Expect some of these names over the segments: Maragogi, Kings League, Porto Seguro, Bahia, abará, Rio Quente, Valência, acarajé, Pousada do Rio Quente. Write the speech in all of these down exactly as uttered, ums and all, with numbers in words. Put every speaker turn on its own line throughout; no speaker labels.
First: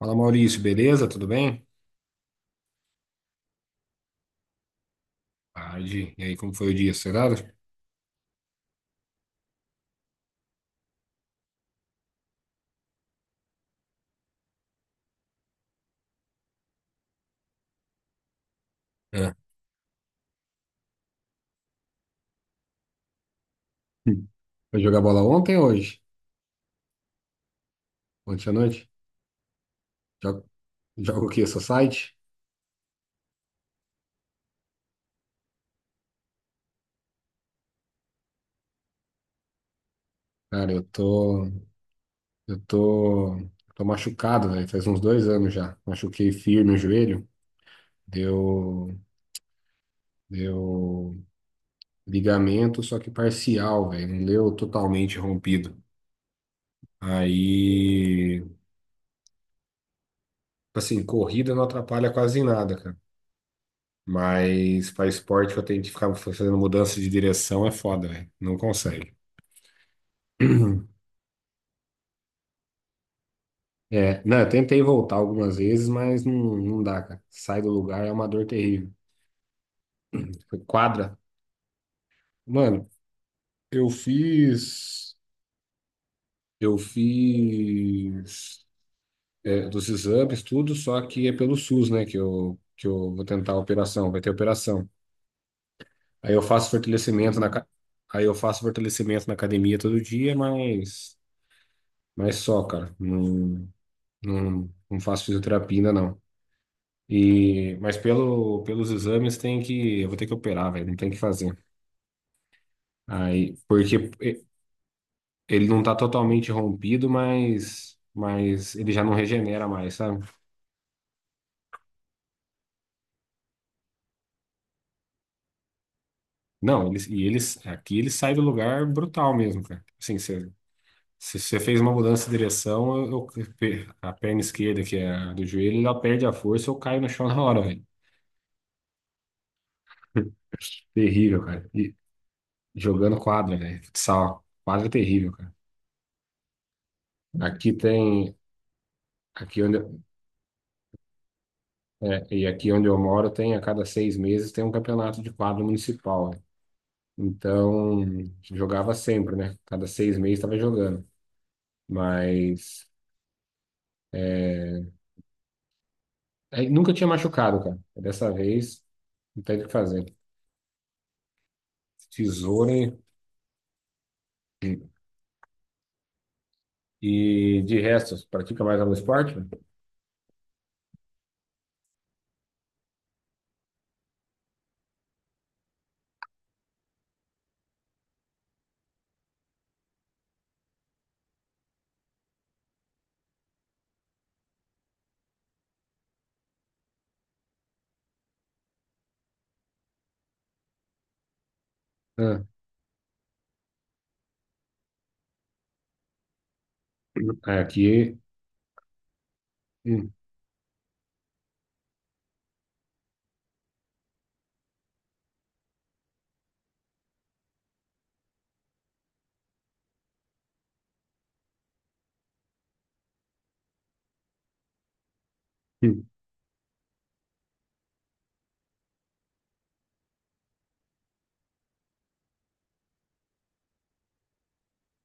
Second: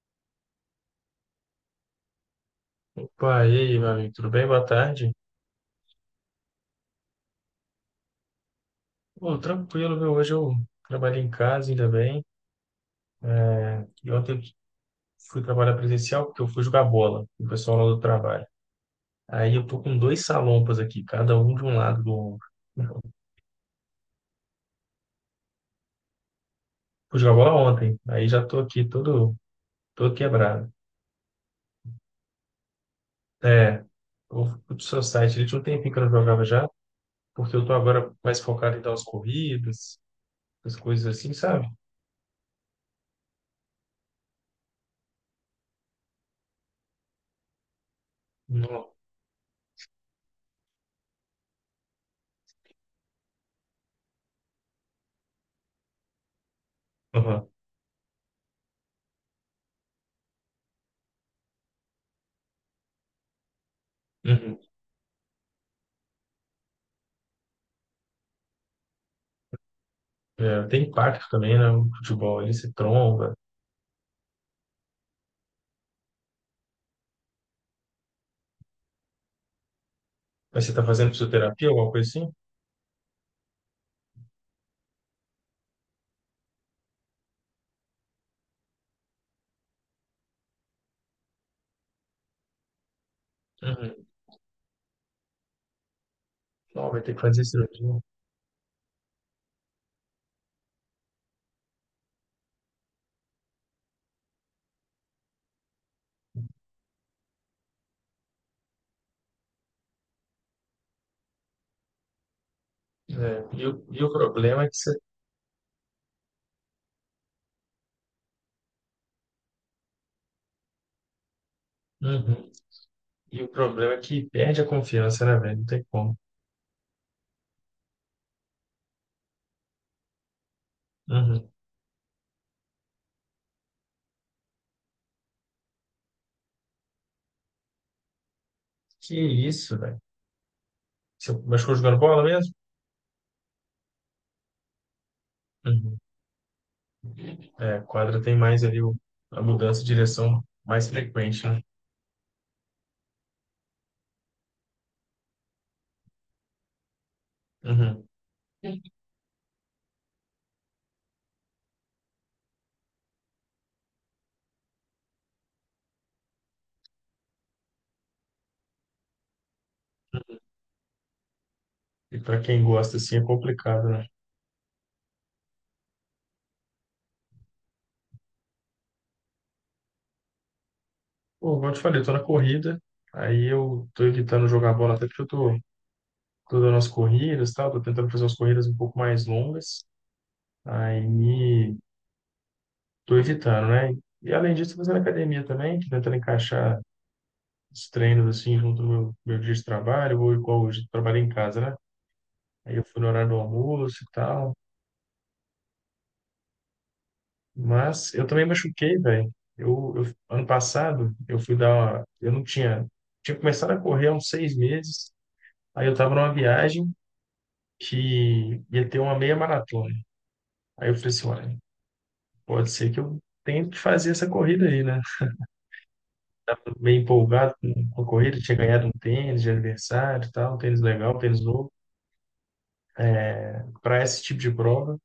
Fala, Maurício, beleza? Tudo bem?
Pá, e aí, meu amigo, tudo bem? Boa tarde.
Tarde. E aí, como foi o dia? Acelerado?
Pô, tranquilo, viu? Hoje eu trabalhei em casa, ainda bem. É, e ontem eu fui trabalhar presencial porque eu fui jogar bola com o pessoal lá do trabalho.
É.
Aí eu tô com dois salompas aqui, cada um de um lado do ombro.
Hum. Foi jogar bola ontem ou hoje?
Fui jogar bola ontem, aí já
Ontem à
tô aqui
noite?
todo, todo
Jogo,
quebrado.
jogo o quê? Society?
É, eu fui pro seu site, ele tinha um tempinho que eu não jogava já, porque eu tô agora mais focado em dar umas corridas,
Cara,
as
eu
coisas assim,
tô.
sabe?
Eu tô. Tô machucado, velho. Faz uns dois anos já. Machuquei firme o joelho.
Não.
Deu. Deu ligamento, só que parcial, velho. Não deu totalmente rompido.
Uhum.
Aí. Assim, corrida não atrapalha quase em nada, cara.
Uhum.
Mas para esporte que eu tenho que ficar fazendo mudança de direção é foda, velho. Não consegue.
É, tem impacto também, né? O futebol, ele se tromba.
É, não, eu tentei voltar algumas vezes, mas não, não dá, cara. Sai do lugar é uma dor terrível. Foi
Mas você tá fazendo
quadra.
fisioterapia, alguma coisa assim?
Mano, eu fiz. Eu fiz. É, dos exames, tudo, só que é pelo suss, né? Que eu, que eu vou tentar a
Uhum.
operação, vai ter operação. Aí eu faço
Não, vai ter que
fortalecimento
fazer
na. ca-
cirurgia.
Aí eu faço fortalecimento na academia todo dia, mas. Mas só, cara. Não. Não, não faço fisioterapia ainda, não. E, mas pelo, pelos exames tem que. Eu vou ter que operar, velho. Não tem que fazer.
É.
Aí,
E, o,
porque
e o
e-
problema é que você.
ele não tá totalmente rompido, mas, mas ele já não regenera mais, sabe?
Uhum. E o problema é que perde a confiança, né, velho? Não tem como.
Não, eles, e eles, aqui ele sai do lugar brutal mesmo, cara. Assim, você, se
Uhum.
você fez uma mudança de direção, eu, eu- pe- a perna esquerda, que é a do joelho, ela perde a força, eu caio no chão na hora, velho.
Que isso, velho? Você
Terrível, cara.
machucou
E
jogando bola mesmo?
jogando quadra, velho. Futsal. Quadra é terrível, cara.
Uhum.
Aqui
É, quadra
tem,
tem mais ali o, a
aqui onde,
mudança de direção mais frequente, né?
é, e aqui onde eu moro tem a cada seis meses tem um campeonato de quadro municipal. Então
Uhum.
jogava sempre, né? Cada seis meses estava jogando, mas é, aí nunca tinha machucado, cara. Dessa vez não tem o que fazer.
E para quem
Tesoura
gosta assim é complicado, né?
e, e de resto, pratica mais algum esporte?
Pô, como eu te falei, eu tô na corrida, aí eu tô evitando jogar bola até porque eu tô, tô dando as corridas, e tal, tô tentando fazer umas corridas um pouco mais longas. Aí tô evitando, né? E além disso, tô fazendo academia também, tô tentando encaixar os treinos assim junto ao meu, meu dia de trabalho, ou igual hoje, eu trabalhei em casa, né?
Ah,
Aí eu fui no horário do almoço e tal. Mas
aqui.
eu também machuquei, velho. Eu,
Hum,
eu- ano passado, eu fui dar uma. Eu não tinha. Tinha começado a correr há uns seis meses. Aí eu tava numa viagem que ia ter uma meia maratona. Aí eu falei assim: olha, pode ser que eu tenha que fazer essa corrida aí, né?
hum,
Meio empolgado com com a corrida, tinha ganhado um tênis de aniversário, e tal, um tênis legal, um tênis novo, para esse tipo de prova.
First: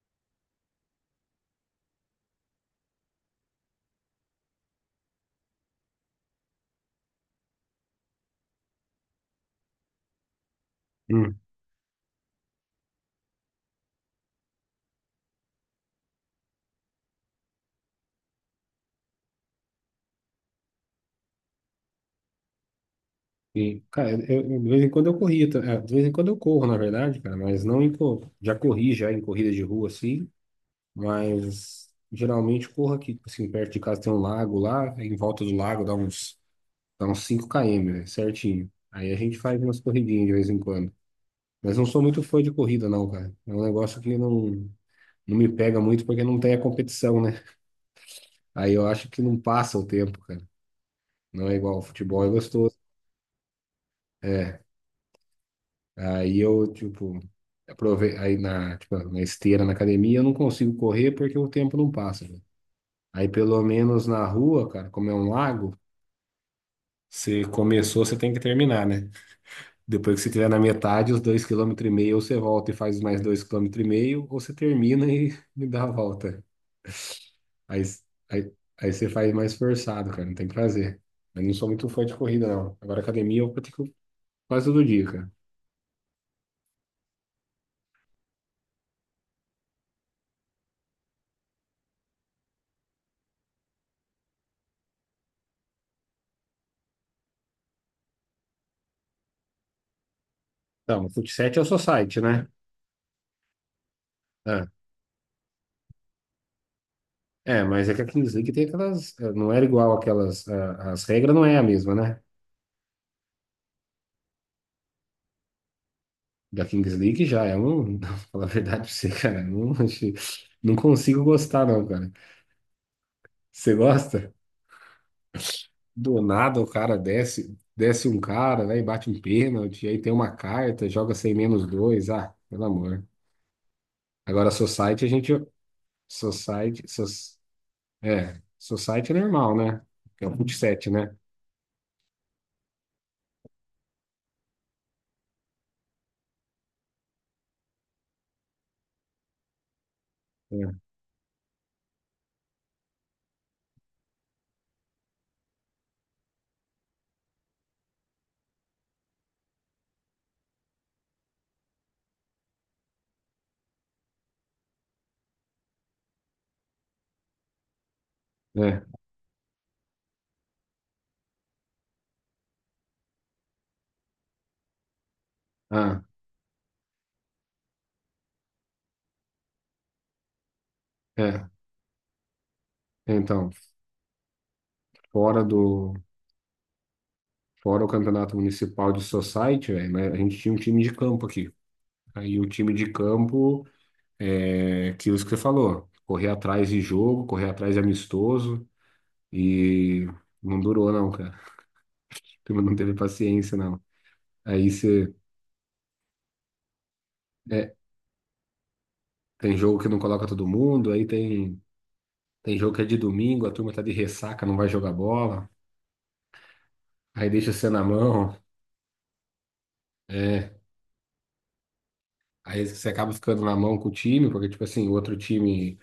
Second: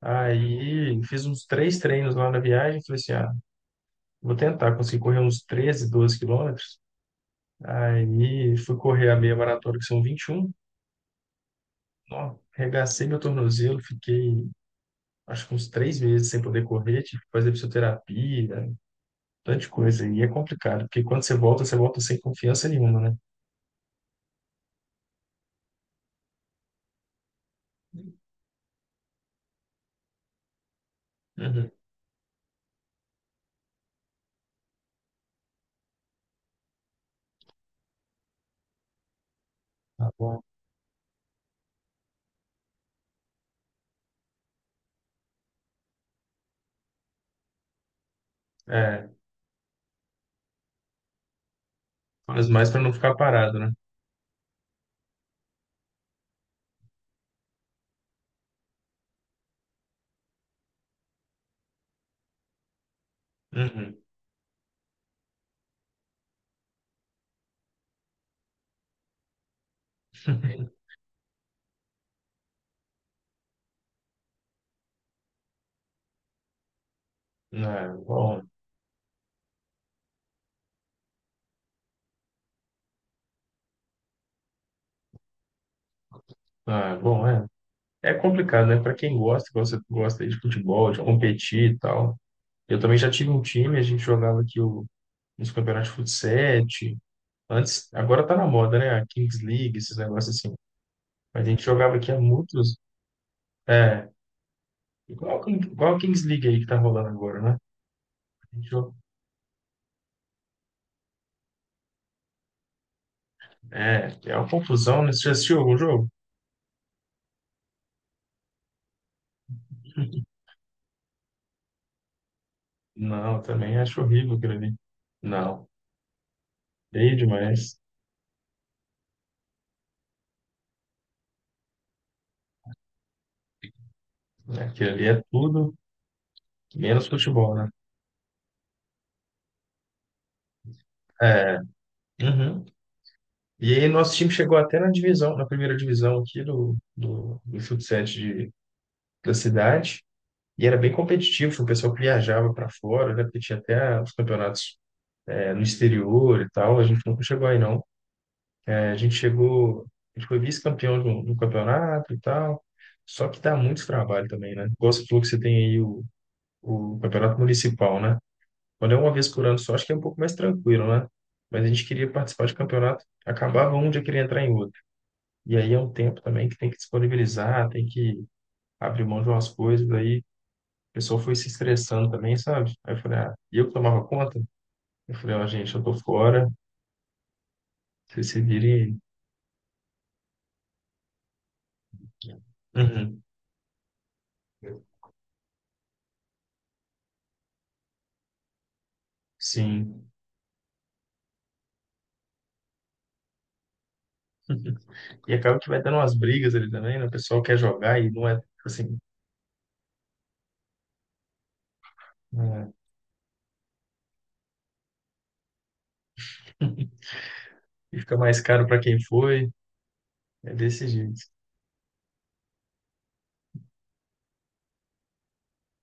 Aí fiz uns três treinos lá na viagem, falei assim, ah, vou tentar, conseguir correr uns treze doze quilômetros. Aí fui correr a meia maratona, que são vinte e um.
hum.
Ó, arregacei meu tornozelo, fiquei acho que uns três meses sem poder correr, tive que fazer fisioterapia, um tanto de coisa. E é complicado, porque quando você volta, você volta sem confiança nenhuma, né?
E, cara, eu, eu- de vez em quando eu corria, tá? É, de vez em quando eu corro, na verdade, cara, mas não em, cor- já corri já em corrida de rua, assim,
Uhum.
mas geralmente corro aqui, tipo assim, perto de casa tem um lago lá, em volta do lago dá uns, dá uns cinco km, né, certinho. Aí a gente faz umas
Tá
corridinhas de
bom.
vez em quando. Mas não sou muito fã de corrida, não, cara. É um negócio que não, não me pega muito porque não tem a competição, né? Aí eu acho
É,
que não passa o tempo, cara. Não é igual ao futebol, é
faz mais
gostoso.
para não ficar parado, né?
É, aí eu, tipo, aprove... aí na, tipo, na esteira, na academia, eu não consigo correr porque o tempo não passa, né? Aí pelo
Uhum.
menos na rua, cara, como é um lago, você começou, você tem que terminar, né? Depois que você estiver na metade, os dois quilômetros e meio, ou você volta e faz mais dois quilômetros e meio, ou você termina e, e dá a volta. Aí,
É, bom,
aí, aí você faz mais forçado, cara, não tem o que fazer. Eu não sou muito fã de corrida, não. Agora academia eu pratico quase todo dia, cara.
é, bom, é. É complicado, né? Para quem gosta, gosta, gosta aí de futebol, de competir e tal. Eu também já tive um time, a gente jogava aqui o, nos campeonatos de futsal. Antes, agora tá na moda, né? A Kings League, esses negócios assim.
Então, fut
Mas a
sete é
gente
o
jogava aqui há
society, né?
muitos. É,
Ah.
igual, a King- igual a Kings League aí que tá rolando agora, né?
É, mas é que a Kings League
A
tem
gente joga-
aquelas. eh, Não era igual aquelas. ah, As regras não é a mesma, né?
É, é uma confusão, né? Você já assistiu algum jogo?
Da Kings League já é um. Não, falar a verdade pra você, cara. Não, achei- não consigo gostar, não, cara.
Não,
Você
também acho
gosta?
horrível aquilo ali. Não,
Do nada o cara
feio
desce,
demais.
desce um cara, né? E bate um pênalti, aí tem uma carta, joga sem menos dois. Ah, pelo amor. Agora,
Aquilo
Society,
ali
a
é
gente.
tudo.
Society.
Menos
Sos,
futebol, né?
é, Society é normal, né? É o fut sete, né?
É. Uhum. E aí nosso time chegou até na divisão, na primeira divisão aqui do, do, do futsal de, da cidade.
É,
E era bem competitivo, o pessoal que viajava para fora, né? Porque tinha até os campeonatos é, no exterior e tal. A gente nunca chegou aí, não. É, a gente chegou, a gente foi vice-campeão de um de um campeonato e tal. Só que dá muito trabalho também, né? Igual você falou que você tem aí o, o campeonato municipal, né?
é.
Quando é uma vez por ano só, acho que é um pouco mais tranquilo, né? Mas a gente queria participar de campeonato, acabava um dia queria entrar em outro. E aí é um
Ah,
tempo também que tem que disponibilizar, tem que abrir mão de umas coisas, aí a pessoa foi se
é.
estressando também, sabe? Aí eu falei, ah,
Então,
e eu que tomava conta? Eu falei,
fora
ó, gente, eu
do.
tô fora,
Fora o
vocês
campeonato
se
municipal
virem.
de society, velho, né, a gente tinha um time de campo aqui. Aí o time de
Uhum.
campo é aquilo que você falou, correr atrás de jogo, correr atrás de amistoso e
Sim.
não durou não, cara. A turma não teve paciência não. Aí você
E acaba que vai dando umas brigas ali também, né? O pessoal quer
é,
jogar e não é tipo assim.
tem jogo que não coloca todo mundo, aí tem tem
É,
jogo que é de domingo, a turma tá de ressaca, não vai jogar bola, aí deixa você na
e fica
mão,
mais caro para quem foi.
é,
É desse jeito.
aí você acaba ficando na mão com o time, porque tipo assim, o outro time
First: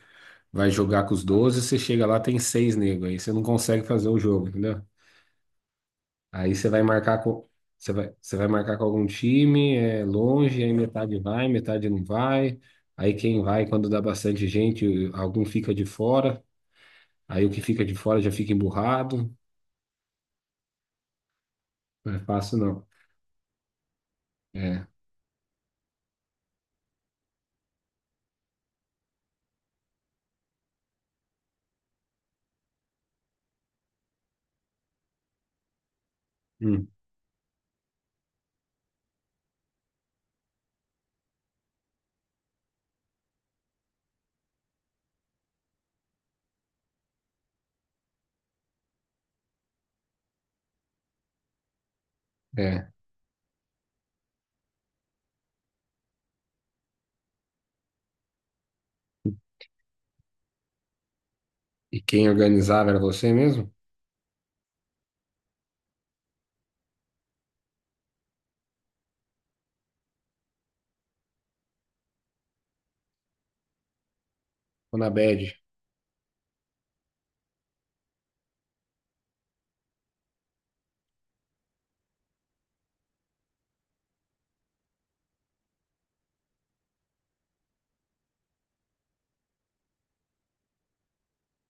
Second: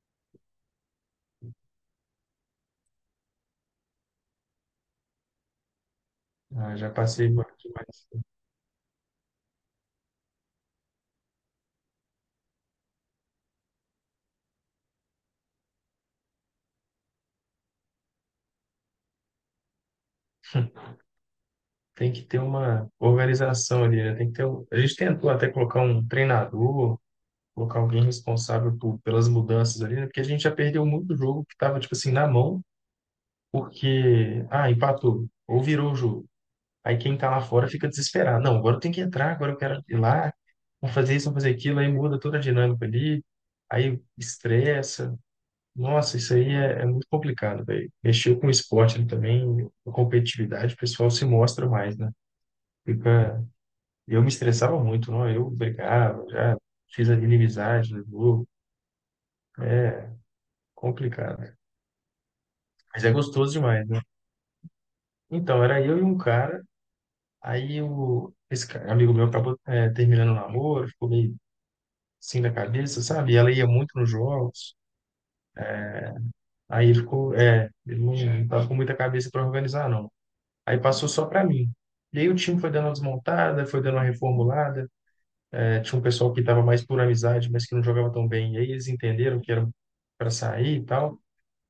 vai jogar com os doze, você chega lá, tem seis negros. Aí você não consegue fazer o jogo, entendeu? Aí você
Ah,
vai
já
marcar
passei por
com.
aqui,
Você
mas
vai, você vai marcar com algum time, é longe, aí metade vai, metade não vai. Aí quem vai, quando dá bastante gente, algum fica de fora. Aí o que fica de fora já fica emburrado.
tem
Não é
que ter
fácil, não.
uma organização ali, né? Tem que ter, um- a
É.
gente tentou até colocar um treinador, colocar alguém responsável por, pelas mudanças ali, né? Porque a gente já perdeu muito jogo que estava, tipo assim, na mão, porque, ah, empatou, ou virou o jogo.
Hum,
Aí quem tá lá fora fica desesperado. Não, agora eu tenho que entrar, agora eu quero ir lá, vou fazer isso, vou fazer aquilo, aí muda toda a dinâmica ali, aí estressa. Nossa, isso aí é, é muito complicado, velho. Mexeu com o esporte ali também, a competitividade, o pessoal se mostra mais, né?
é.
Fica eu me estressava muito, não? Eu brigava, já fiz a inimizade no grupo. É complicado, né?
E quem organizava era
Mas é
você
gostoso
mesmo?
demais, né? Então, era eu e um cara, aí o, esse cara, amigo meu acabou é, terminando o namoro, ficou meio assim da cabeça, sabe? E ela ia muito nos jogos,
Ou na bad?
aí ele ficou, é, ele não, não tava com muita cabeça para organizar, não. Aí passou só para mim. E aí o time foi dando uma desmontada, foi dando uma reformulada. É, tinha um pessoal que estava mais por amizade, mas que não jogava tão bem. E aí eles entenderam que era para sair e tal.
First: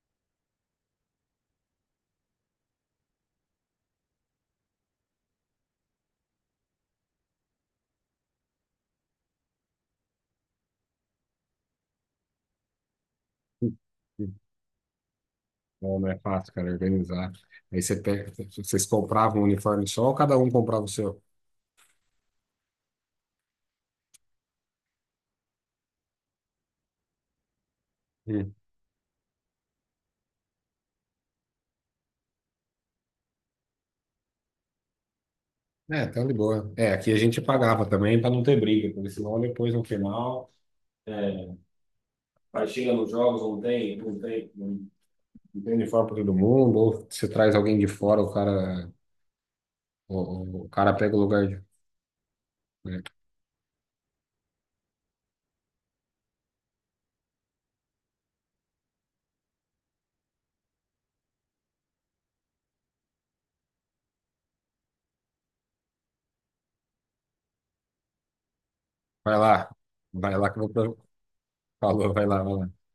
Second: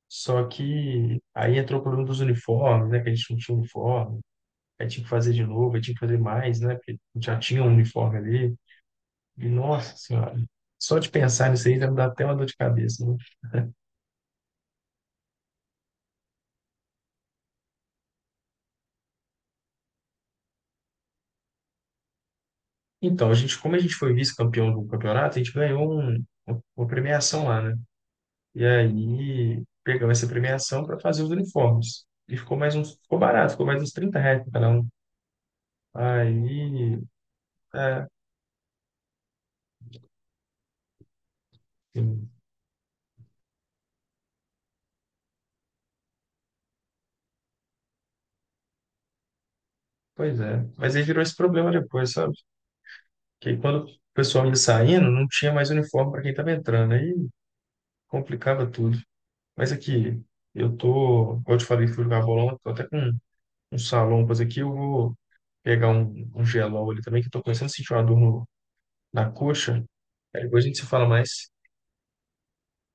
Só que aí entrou o problema dos uniformes, né? Que a gente não tinha uniforme. Aí tinha que fazer de novo, aí tinha que fazer mais, né? Porque já tinha um uniforme ali. E, nossa senhora, só de pensar nisso aí já me dá até uma dor de cabeça, né?
Hum, hum. Não, não é fácil, cara, organizar. Aí você pega, vocês compravam um uniforme só ou cada um comprava o seu?
Então, a gente, como a gente foi vice-campeão do campeonato, a gente ganhou um- um, uma premiação lá, né? E aí pegamos essa premiação para fazer os uniformes. E ficou mais uns, ficou barato, ficou mais uns trinta reais pra cada um.
É, tá de boa. É,
Aí,
aqui a gente pagava
é,
também para não ter briga, porque senão depois no final. É,
assim,
aí chega nos jogos, não tem, não tem, não não tem uniforme para todo mundo, ou você traz alguém de fora, o cara,
pois
o, o-
é.
o cara
Mas aí
pega o
virou esse
lugar de.
problema depois, sabe?
Né?
Que aí quando o pessoal ia saindo, não tinha mais uniforme para quem estava entrando. Aí complicava tudo. Mas aqui, eu tô, como eu te falei, fui jogar bolão, tô até com um salompas aqui, eu vou pegar um, um gelol ali também, que eu tô começando a sentir uma dor no- na
Vai lá,
coxa.
vai
Aí
lá que
depois
eu
a
vou.
gente se
Pra-
fala mais.
falou, vai lá, vai lá.